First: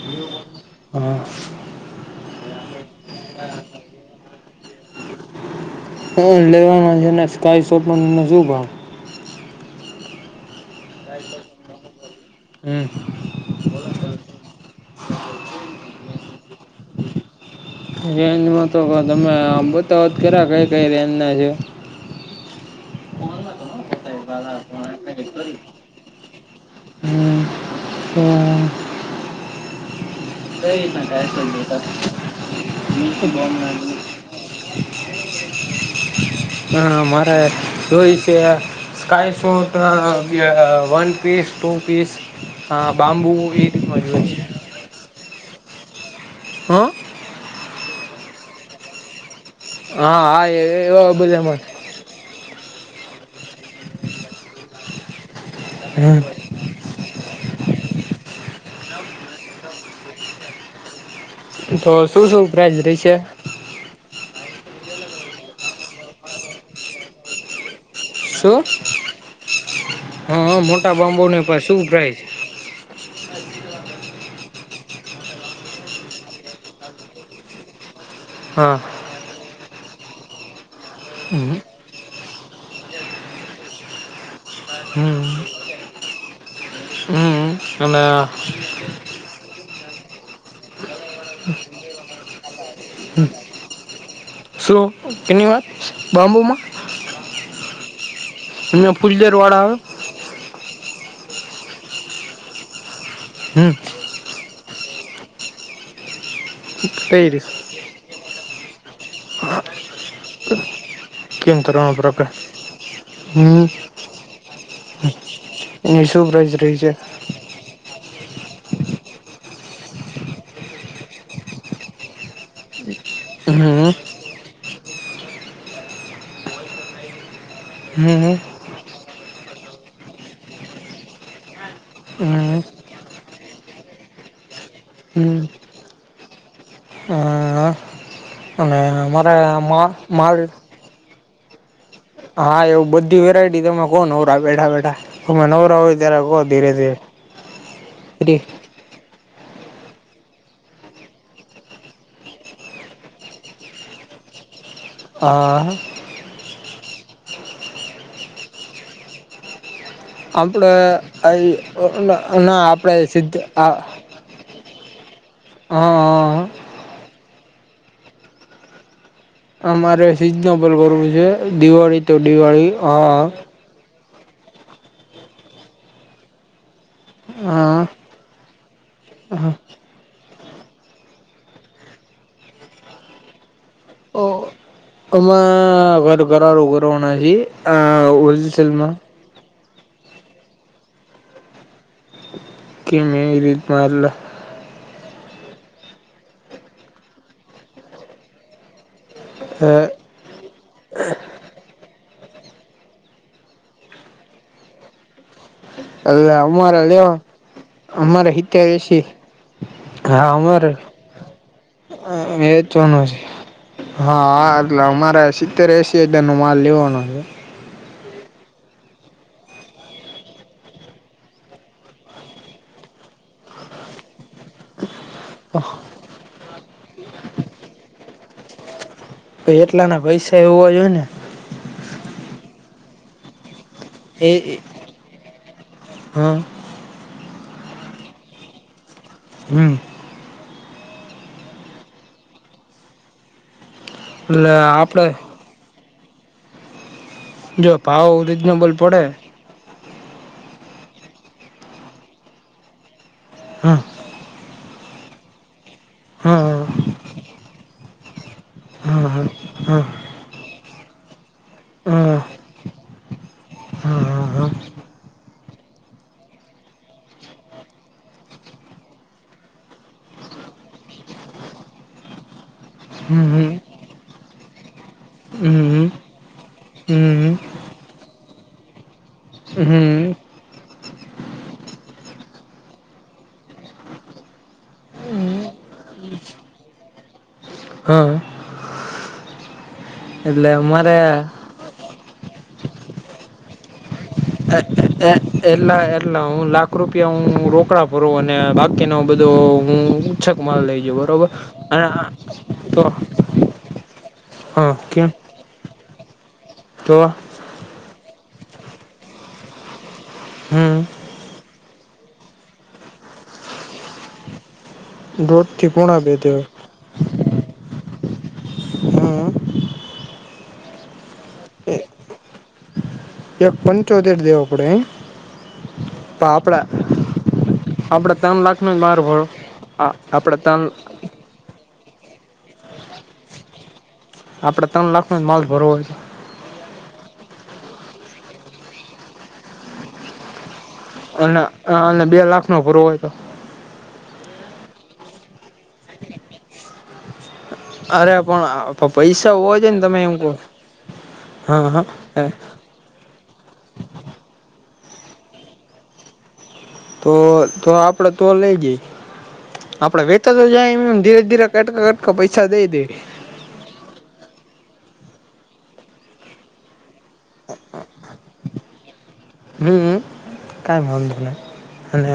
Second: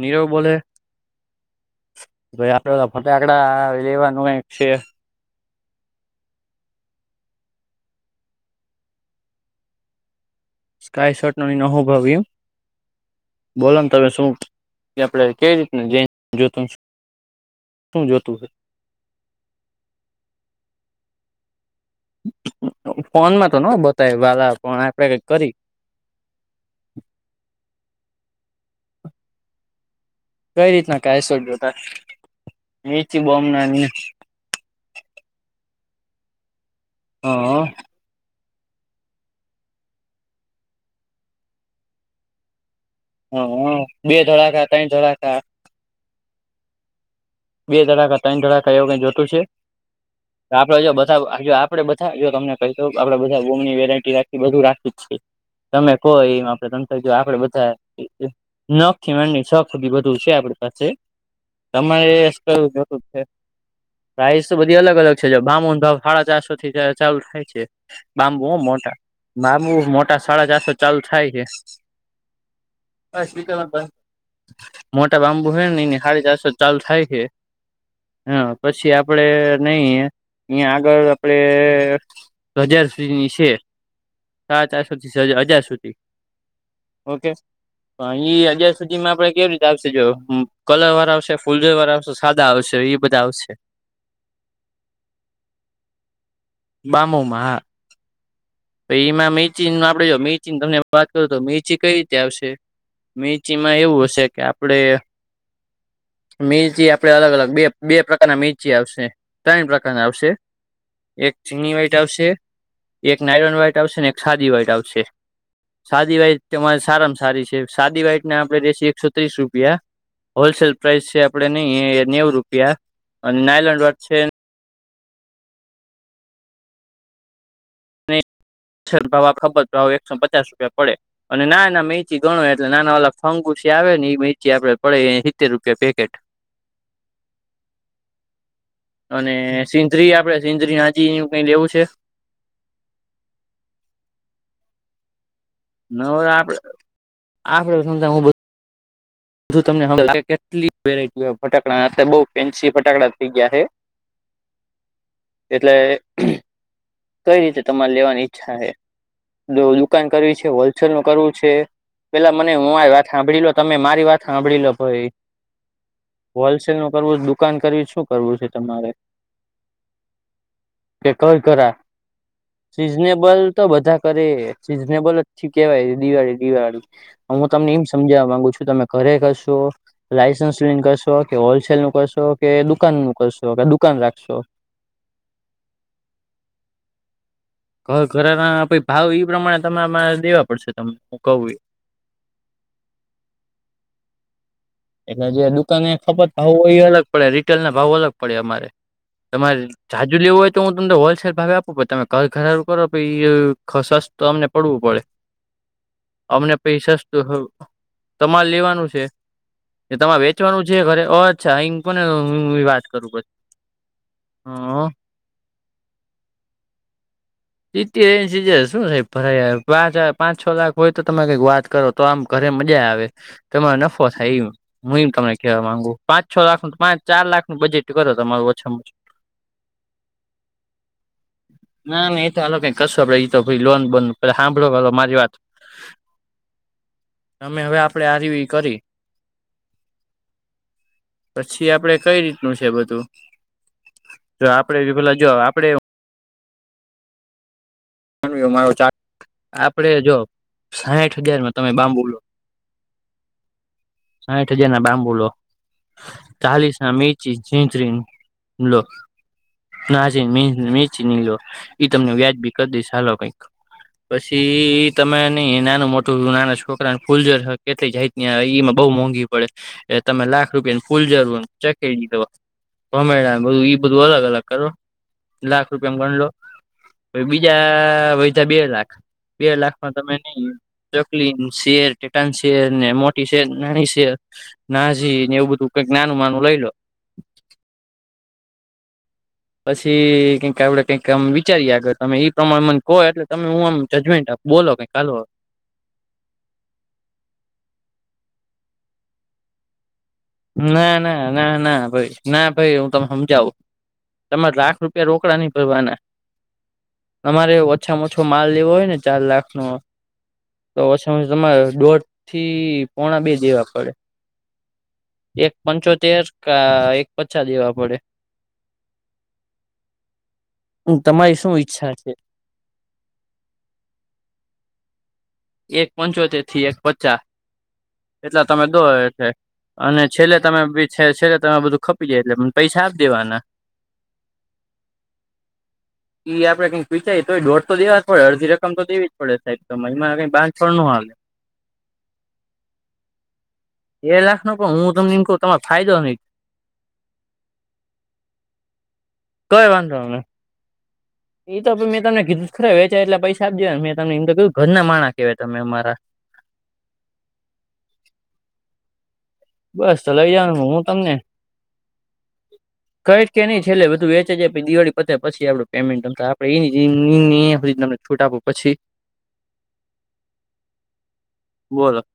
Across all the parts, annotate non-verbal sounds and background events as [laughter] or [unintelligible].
નીરવ બોલે હા [unintelligible] ફટાકડા આ લેવાનું હોય છે. લેવાના છે ને સ્કાય શોટ પણ શુંભાવ સ્કાય શોટ નો બી નવો ભાવ રયો હ બોલો ને તમે શું આપડે કેવી રીત જે જોતા છે. રેન્જમાં તો તમે આમ બતાવો તો ખરા કઈ કઈ રેન્જના છે ફોનમાં તો ન બતાય વાલા પણ આપળે કઈક કરી [unintelligible] [unintelligible] કઈ રીતના કાયસો જોતા નીચી બોમ્બ નાની હા હ મારા જોઈ છે સ્કાય શોટ અ વન પીસ ટુ પીસ હા બાંબુ એ રીતમાં જ હોય છે જય દ્વારકા હા બે ધડાકા ત્રણ ધડાકા એવુ કાંઈ થતું હશે હા હા આપડે જો એવા બધા બધામાં આપડે બધ જો તમને તો આપડે બધા બોમની વેરાયટી રાખી બધું રાખી જ છી તમે કહો હમ એમ આપડે ત જો આપડે બધા નખથી માંડી [unintelligible] સુધી બધું છે આપડી પાસે તો તમારે શું શું પ્રાઇઝ રહી છે? [unintelligible] પ્રાઇસ તો બધી અલગ અલગ છે જો [unintelligible] ભામોન ભાવ સાડા ચારસો થી ચાલુ થાય છે બાંબુ શું? મોટા બાંબુ મોટા સાડા હા ચારસો મોટા ચાલુ થાય બાંબોને છે પણ શું પ્રાઇસ [unintelligible] મોટા બાંબુ હોય નને હારી ચારસોથી ચાલુ થાય છે હા પછી આપડે નઈ અહીં આગળ આપડે હમ હજાર સુધીની છે સાડા હમ ચારસોથી હજાર સુધી ઓકે હમ અને પણ અહી અત્યાર સુધી માં આપડે કેવી [unintelligible] જો કલર વાળા આવશે ફૂલ ઝાડ વાળા આવશે સાદા આવશે એ બધા આવશે શું [unintelligible] બામું માં હા તો એમાં ફૂલઝર વાળા આવે હમ [unintelligible] [unintelligible] આપડે મેલ થી આપડે કઈ અલગ રીત અલગ બે બે પ્રકારના મેલ થી આવશે ત્રણ પ્રકારના આવશે એક કેમ ચીની ત્રણ વાઈટ આવશે પ્રકાર એક નાયલોન હમ વ્હાઈટ આવશે ને એક ખાદી વ્હાઇટ આવશે એની ખાદી શું વ્હાઈટ પ્રાઇસ રહી તમારી છે સારામાં સારી છે. સાદી વાઈટ ના આપડે જે છે એકસો ત્રીસ રૂપિયા હોલસેલ પ્રાઇસ છે આપડે નઈ નેવું રૂપિયા અને હમ નાયલોન [unintelligible] હમ્મ હમ્મ [unintelligible] એકસો પચાસ રૂપિયા પડે. [unintelligible] આપડે હમ પડે એ હમ સિત્તેર રૂપિયા પેકેટ અ, અને મારે અને મા સિંધરી માલ આપડે સિંધરી નાજી એવું કઈ લેવું છે હા એવું બધી વેરાયટી તમે કો નવરા બેઠા બેઠા તમે નવરા [unintelligible] આપડે ધીરે ધીરે આપડે સમજ હું તમને લાગે કેટલી વેરાયટી [unintelligible] બઉ ફેન્સી ફટાકડા થઇ ગયા હે. [inaudible] એટલે કઈ રીતે તમારે લેવાની ઈચ્છા હે દુકાન કરવી છે આપડે હોલસેલ નું કરવું છે આ પેલા મને ના મારી આપડે વાત સીધ સાંભળી લો તમે આ મારી વાત સાંભળી લો ભઇ હા હોલસેલ નું કરવું દુકાન કરવી શું કરવું છે તમારે અમારે સિઝનેબલ કરવું કે છે કઈ કરા દિવાળી તો દિવાળી હા સિઝનેબલ તો બધા કરે સીઝનેબલ જ કેવાય દિવાળી દિવાળી હું તમને એમ હા સમજાવવા માંગુ છુ તમે ઘરે હા કરશો લાયસન્સ લઈને કરશો કે હોલસેલ નું કરશો કે દુકાન નું કરશો કે દુકાન ઓ રાખશો આમાં [unintelligible] કરવાના છીએ ક ઘરના પહી ભાવ ઈ પ્રમાણે તમારે દેવા પડશે તમને હું કહું એ [unintelligible] એટલે જે દુકાન એ ખપત ભાવ હોય એ અલગ પડે રિટેલ ના ભાવો અલગ પડે અમારે તમારે [unintelligible] લેવું હોય તો હું તમને હોલસેલ ભાવે આપવું પન તમે [unintelligible] અમને પડવું પડે એટલે અમને પૈ અમારે લેવા સસ્તું અમારે તમારે હિતેર લેવાનું છે એસી એ તમા હા વેચવાનું અમારે છે ઘરે ઓ અચ્છા વેચવાનો છે [unintelligible] હા હ એટલે અમારે સિત્તેર એસી હજાર નો માલ લેવાનો છે. સીતેર એંસી હજાર શું સાહેબ [unintelligible] પાંચ પાંચ છ લાખ હોય તો તમે કઈક વાત કરો તો આમ ઘરે મજા આવે તમારો નફો થાય એમ હું એમ તમને કવા માંગુ પાંચ છ લાખનું પાંચ ચાર લાખ નું બજેટ કરો તમારું ઓછા માં ઓછું એટલાના પૈસા એ હોવા જોઈ ને ના એ તો હાલો કઈ કરશું આપડે ભાઈ લોન [unintelligible] એ હાંભળો પેલા મારી વાત હા અમે હવે આપડે આ રવી કરી હમ્મ પછી આપડે કઈ રીતનું છે બધું જો આપડે પેલા જો આપડે જોબ આરહ્યો મારો ચાર આપડે જો સાઠ હજારમાં તમે બાંબુલો હમ્મ. સાઠ હજાર ના બાંબુલો હા ચાલીસ ના મિર્ચી જહીન્ટ્રીન લો હા હા હા ના જી મેન મેચી નઈ લો ઈ તમને હા વ્યાજ બી કરી દઈશ ચાલો કંઈક હા હા પછી તમે નઈ નાનું મોટું નાના છોકરા ન ફૂલઝર હ કેતી જાય ન્યાં ઈમાં બઉુ મોંઘી પડે એ તમે લાખ રૂપિયા ની ફૂલ જરૂર ચેક કરી દીધો હમ ભમેડાન બધું ઈ અલગ અલગ કરો લાખ હમ રૂપિયામાં ગણલો પછી હમ બીજા આ વધ્યા બે લાખ બે લાખમાં હમ તમે નઈ ચકલીન શેર [unintelligible] શેર ને મોટી શેર નાની શેર નાઝી ને એવું બધું કંઈક નાનું મનુ લઈ લો હ પછી કઈક આપડે કઈક આમ વિચારીએ આગળ તમે ઈ પ્રમાણમાં કો એટલે તમને હું આમ જજમેન્ટ આપ અ બોલો કઈક અ અ હાલો એટલા એટલા હું લાખ રૂપિયા હું રોકડા ભરૂ અને બાકીનો બધું હું [unintelligible] માલ લઈ જે ના ના બરોબર ના ના અને આ ભાઈ ના ભાઈ તો હું તમને સમજાવું તમારે હા લાખ રૂપિયા કેમ રોકડા નહી ભરવાના. તો તમારે ઓછામાં ઓછો માલ લેવો હોય ને ચાર લાખ નો હમ તો તમે તમારે દોઢ થી પોણા બે દેવા પડે. દોઢ એક થી પોણા બે પંચોતેર દેવા કા એક પચા દેવા પડે. હમ તમારી શું ઈચ્છા છે? એક પંચોતેર દેવા પડે એ એક પંચોતેર થી એક પચા આપડે ત્રણ એટલા લાખ તમે નો જ દો માલ ભરો એટલે અને આપડે છેલ્લે તમે ત્રણ બી છે છેલ્લે તમે બધું ખપી જાય એટલે મને પૈસા આપ દેવાના આપડે ત્રણ લાખ નો જ માલ ભરવો હોય તો ઈ આપડે કઈક વિચાર્યે તોય દોઢ તો દેવા જ પડે અડધી રકમ તો દેવી જ પડે સાહેબ તમે એમ આવે બા છનનું અન અને બે લાખ નો ભરવો હોય તો બે લાખનો પણ હું તમને ઇમ કવ અરે પણ પ પૈસા હોવા કઈ જોવે ને તમે વાંધો એમ નહી કો એ તો મેં તમને કીધું તો ખરા વેચ્યાય એટલા પૈસા આપ દેવાના મેં તમને ઇમ તો કીધું ઘરના માણા કેવાય તમે અમારા તો તો આપડે તો લઈ જઈ આપડે બસ તો લઈ વેચાતો જવાનું જાય હું એમ તમને ધીરે ધીરે કટકા-કટકા પૈસા દઈ દઈ કઈ કે નહીં છેલ્લે બધું વેચઈ જાય પહી દિવાળી પતે પછી આપડું પેમેન્ટ તમતાર [unintelligible] છૂટ આપો પછી હમ્મ. કાઇ વાંધો નઈ બોલો અને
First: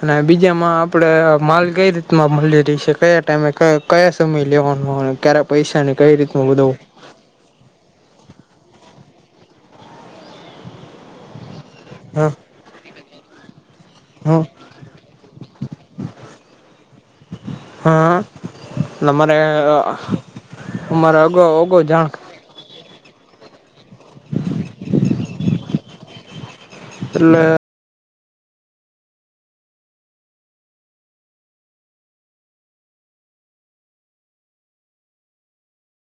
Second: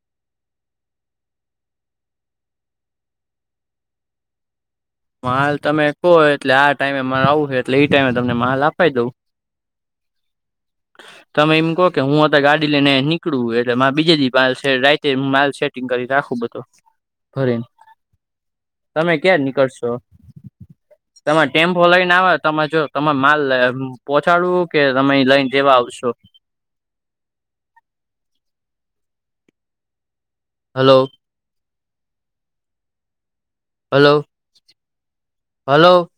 અને બીજામાં આપણે માલ કઈ રીતમાં મળી રેસે કયા ટાઈમે ક કયા સમય લેવાનો અને ક્યારે પૈસાને કઈ રીતમાં બધું માર આવું હે એટલે ઈ ટાઈમે તમને માલ આપાઈ દઉં તમે એમ કોકે હ હું અતાર ગાડી લેને નીકળું હું એટ એટલે માર બીજે હ દી રાતે માલ સેટિંગ કરી રાખું બધું, ભરીન. હ. તમે ક્યાંર નીકળશો? મારે તમાર અગાઉ ટેમ્પો અગાઉ જાણ લઈને આવ તમાં જો. તમાં માલ પહોંચાડવું કે તમે લઈને દેવા આવશો? એટલે? હલો. હલો. હલો.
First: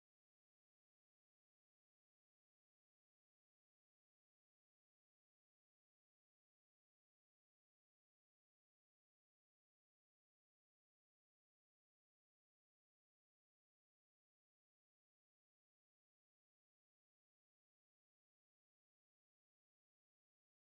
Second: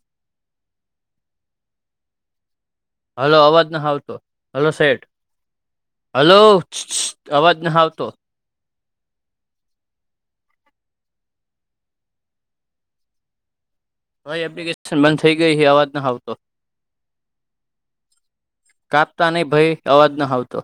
હલો અવાજ નહ આવતો, હલો સેઠ. હલો, અવાજ નહ આવતો. ઓય એપ્લિકેશન બંધ થઈ ગઈ હે અવાજ નહ આવતો. કાપતા નઈ ભઈ અવાજ નહ આવતો.